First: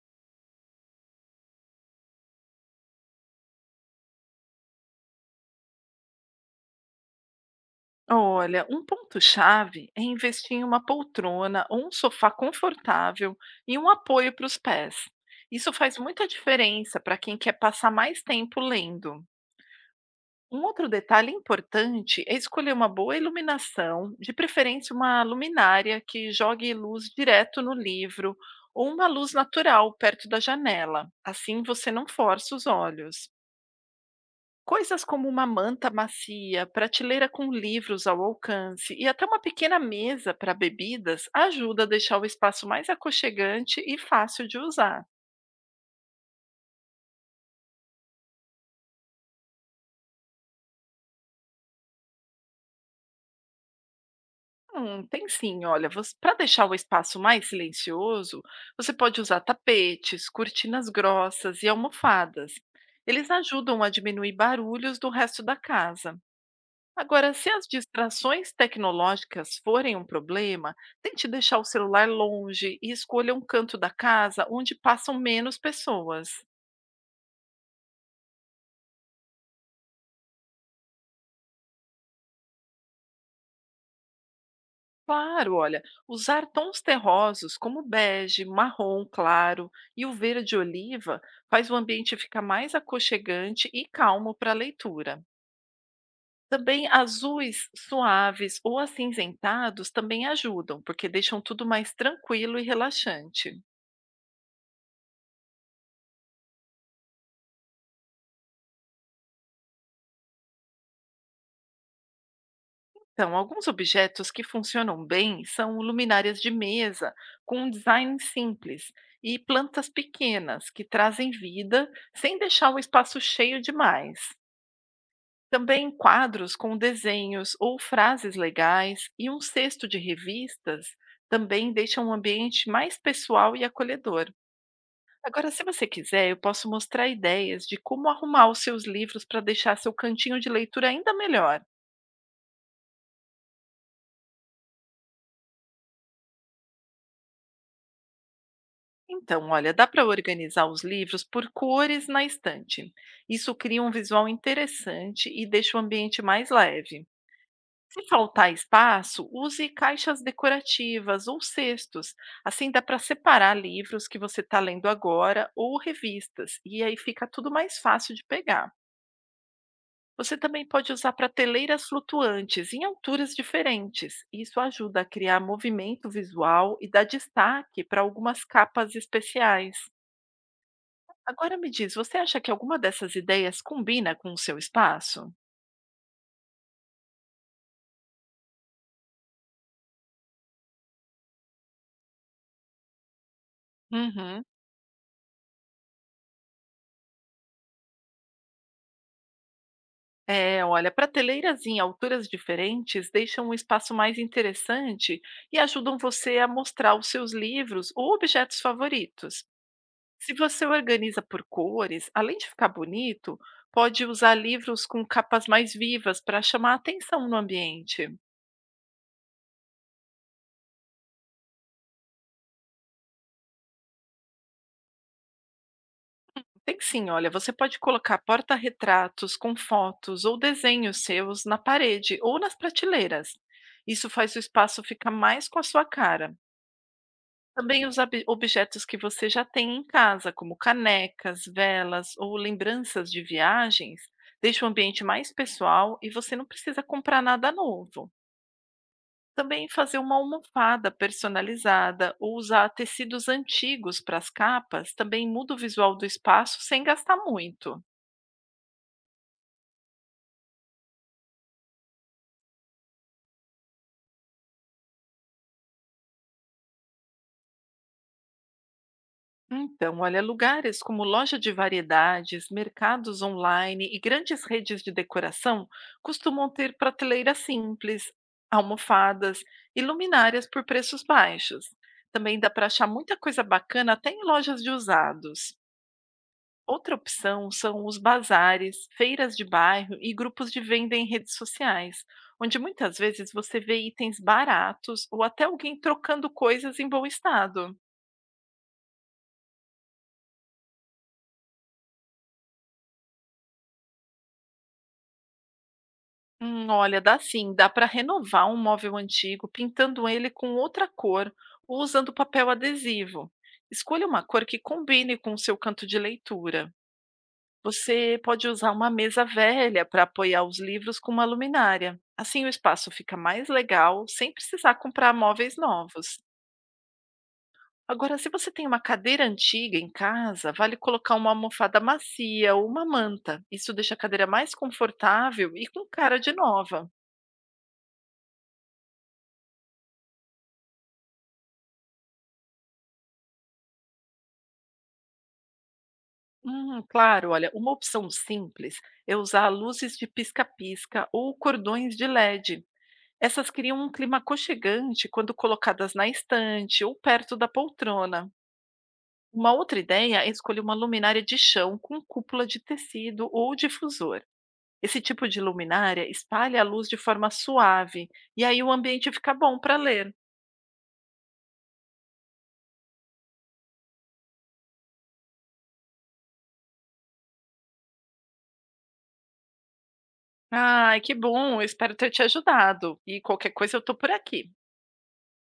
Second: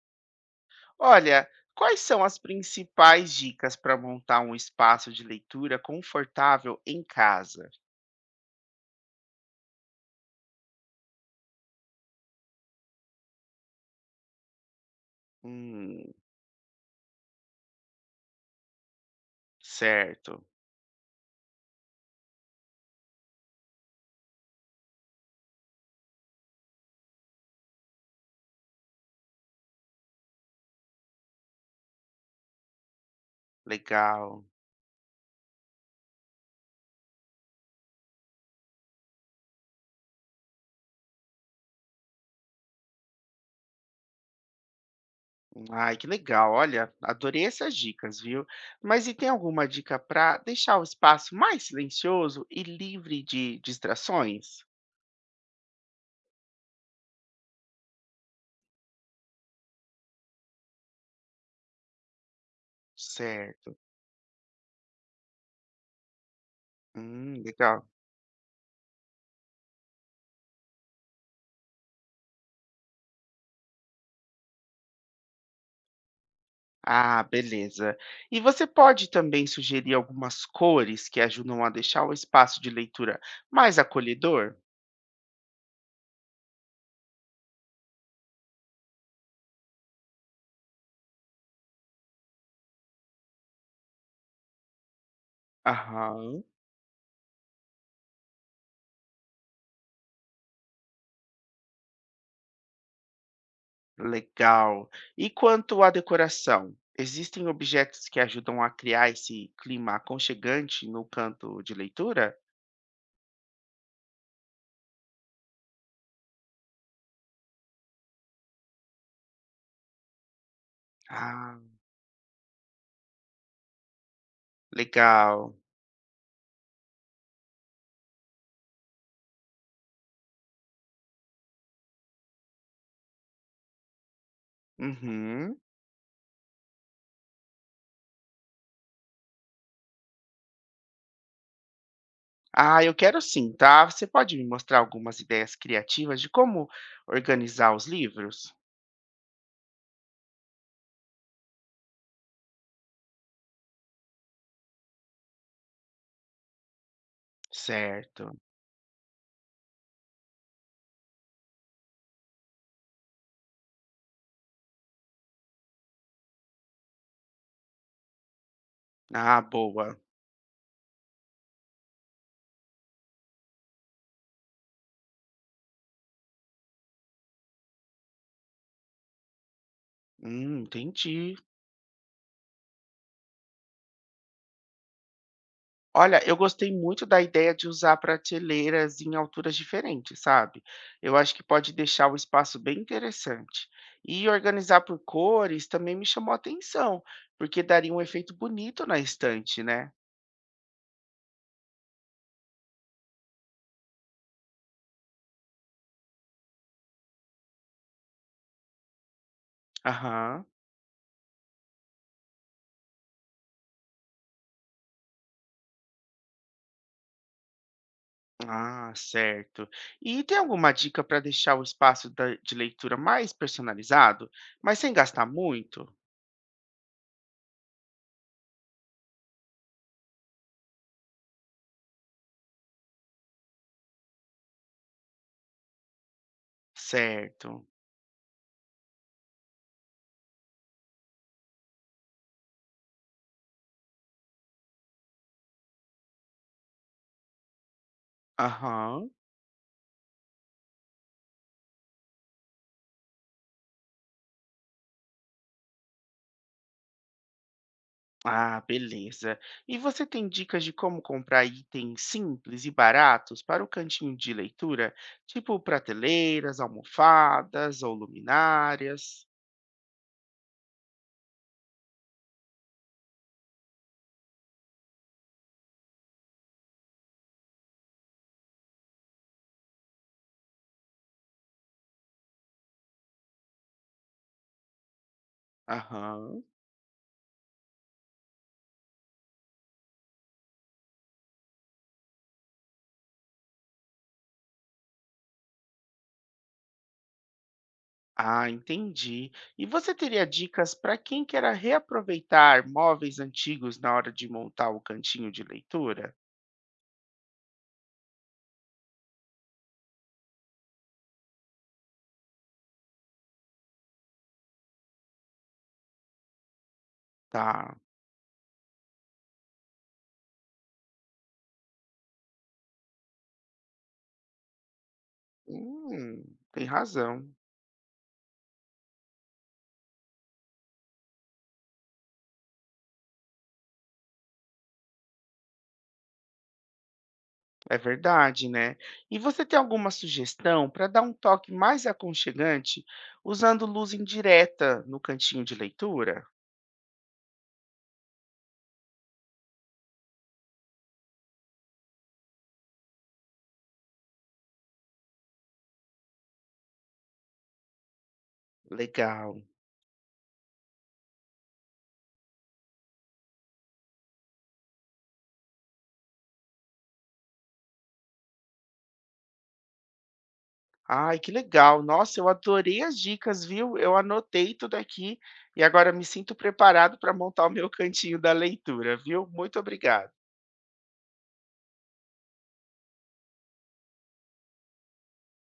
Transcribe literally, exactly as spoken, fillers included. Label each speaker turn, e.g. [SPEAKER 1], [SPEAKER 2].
[SPEAKER 1] Olha, quais são as principais dicas para montar um espaço de leitura confortável em casa?
[SPEAKER 2] Olha, um ponto-chave é investir em uma poltrona ou um sofá confortável e um apoio para os pés. Isso faz
[SPEAKER 1] Hum,
[SPEAKER 2] muita diferença para quem quer passar mais tempo lendo.
[SPEAKER 1] certo,
[SPEAKER 2] Um outro detalhe importante é escolher uma boa iluminação, de preferência uma luminária que jogue luz direto no livro ou uma luz natural perto da janela. Assim você não força os olhos.
[SPEAKER 1] legal.
[SPEAKER 2] Coisas como uma manta macia, prateleira com livros ao alcance e até uma pequena mesa para bebidas ajuda a deixar o espaço mais aconchegante e fácil de usar.
[SPEAKER 1] Ai, que legal. Olha, adorei essas dicas, viu? Mas e tem alguma dica para deixar o espaço mais silencioso e livre de distrações?
[SPEAKER 2] Hum, tem sim, olha, para deixar o espaço mais silencioso, você pode usar tapetes, cortinas grossas e almofadas. Eles
[SPEAKER 1] Certo.
[SPEAKER 2] ajudam a diminuir barulhos do resto da casa. Agora,
[SPEAKER 1] Hum,
[SPEAKER 2] se as
[SPEAKER 1] legal.
[SPEAKER 2] distrações tecnológicas forem um problema, tente deixar o celular longe e escolha um canto da casa onde passam menos pessoas.
[SPEAKER 1] Ah, beleza. E você pode também sugerir algumas cores que ajudam a deixar o espaço de leitura mais acolhedor?
[SPEAKER 2] Claro, olha, usar tons terrosos como bege, marrom claro e o verde oliva faz o ambiente ficar mais aconchegante e calmo para a leitura.
[SPEAKER 1] Aham,
[SPEAKER 2] Também azuis suaves ou acinzentados também ajudam, porque deixam tudo mais tranquilo e relaxante.
[SPEAKER 1] legal. E quanto à decoração? Existem objetos que ajudam a criar esse clima aconchegante no canto de leitura?
[SPEAKER 2] Então, alguns objetos que funcionam bem são luminárias de mesa, com um design simples, e plantas pequenas, que trazem
[SPEAKER 1] Ah,
[SPEAKER 2] vida sem deixar o espaço cheio demais.
[SPEAKER 1] legal.
[SPEAKER 2] Também quadros com desenhos ou frases legais e um cesto de revistas também deixam um ambiente mais pessoal e acolhedor. Agora,
[SPEAKER 1] Uhum.
[SPEAKER 2] se você quiser, eu posso mostrar ideias de como arrumar os seus livros para deixar seu cantinho de leitura ainda melhor.
[SPEAKER 1] Ah, eu quero sim, tá? Você pode me mostrar algumas ideias criativas de como organizar os livros?
[SPEAKER 2] Então, olha, dá para organizar os livros por cores na estante. Isso cria um visual interessante e deixa o ambiente mais leve. Se
[SPEAKER 1] Certo.
[SPEAKER 2] faltar espaço, use caixas decorativas ou cestos. Assim dá para separar livros que você está lendo agora ou revistas, e aí fica tudo mais fácil de pegar.
[SPEAKER 1] Ah, boa.
[SPEAKER 2] Você também pode usar prateleiras flutuantes em alturas diferentes. Isso ajuda a criar movimento visual e dá destaque para algumas capas especiais.
[SPEAKER 1] Hum, entendi.
[SPEAKER 2] Agora me diz, você acha que alguma dessas ideias combina com o seu espaço?
[SPEAKER 1] Olha, eu gostei muito da ideia de usar prateleiras em alturas diferentes, sabe? Eu acho que pode deixar o espaço bem interessante. E
[SPEAKER 2] Uhum.
[SPEAKER 1] organizar por cores também me chamou a atenção, porque daria um efeito bonito na estante, né?
[SPEAKER 2] É, olha, prateleiras em alturas diferentes deixam um espaço mais interessante e ajudam você a mostrar os seus livros ou objetos favoritos. Se
[SPEAKER 1] Aham.
[SPEAKER 2] você organiza por cores, além de ficar bonito, pode usar livros com capas mais vivas para chamar a atenção no ambiente.
[SPEAKER 1] Ah, certo. E tem alguma dica para deixar o espaço da- de leitura mais personalizado, mas sem gastar muito?
[SPEAKER 2] Tem sim, olha, você pode colocar porta-retratos com fotos ou desenhos seus na parede ou nas prateleiras. Isso faz o espaço ficar mais com a sua cara.
[SPEAKER 1] Certo.
[SPEAKER 2] Também os abi- objetos que você já tem em casa, como canecas, velas ou lembranças de viagens, deixa o ambiente mais pessoal e você não precisa comprar nada novo.
[SPEAKER 1] Aham.
[SPEAKER 2] Também fazer uma almofada personalizada ou usar tecidos antigos para as capas também muda o visual do espaço sem gastar muito.
[SPEAKER 1] Ah, beleza. E você tem dicas de como comprar itens simples e baratos para o cantinho de leitura, tipo prateleiras, almofadas ou luminárias?
[SPEAKER 2] Então, olha, lugares como loja de variedades, mercados online e grandes redes de decoração costumam ter prateleiras simples, almofadas e luminárias por preços baixos. Também dá para achar muita coisa bacana até em lojas de usados.
[SPEAKER 1] Aham.
[SPEAKER 2] Outra opção são os bazares, feiras de bairro e grupos de venda em redes sociais, onde muitas vezes você vê itens baratos ou até alguém trocando coisas em bom estado.
[SPEAKER 1] Ah, entendi. E você teria dicas para quem quer reaproveitar móveis antigos na hora de montar o cantinho de leitura?
[SPEAKER 2] Hum, olha, dá sim, dá para renovar um móvel antigo pintando ele com outra cor ou usando papel adesivo. Escolha uma cor que combine com o seu canto de leitura.
[SPEAKER 1] Tá.
[SPEAKER 2] Você pode usar uma mesa velha para apoiar os livros com uma luminária. Assim o espaço fica mais legal, sem precisar comprar móveis novos.
[SPEAKER 1] Hum, tem razão.
[SPEAKER 2] Agora, se você tem uma cadeira antiga em casa, vale colocar uma almofada macia ou uma manta. Isso deixa a cadeira mais confortável e com cara de nova.
[SPEAKER 1] É verdade, né? E você tem alguma sugestão para dar um toque mais aconchegante usando luz indireta no cantinho de leitura?
[SPEAKER 2] Hum, claro, olha, uma opção simples é usar luzes de pisca-pisca ou cordões de L E D. Essas criam um clima aconchegante quando colocadas na estante ou perto da poltrona.
[SPEAKER 1] Legal.
[SPEAKER 2] Uma outra ideia é escolher uma luminária de chão com cúpula de tecido ou difusor. Esse tipo de luminária espalha a luz de forma suave e aí o ambiente fica bom para ler.
[SPEAKER 1] Ai, que legal. Nossa, eu adorei as dicas, viu? Eu anotei tudo aqui e agora me sinto preparado para montar o meu cantinho da leitura, viu? Muito obrigado.
[SPEAKER 2] Ai, que bom, eu espero ter te ajudado. E qualquer coisa eu tô por aqui.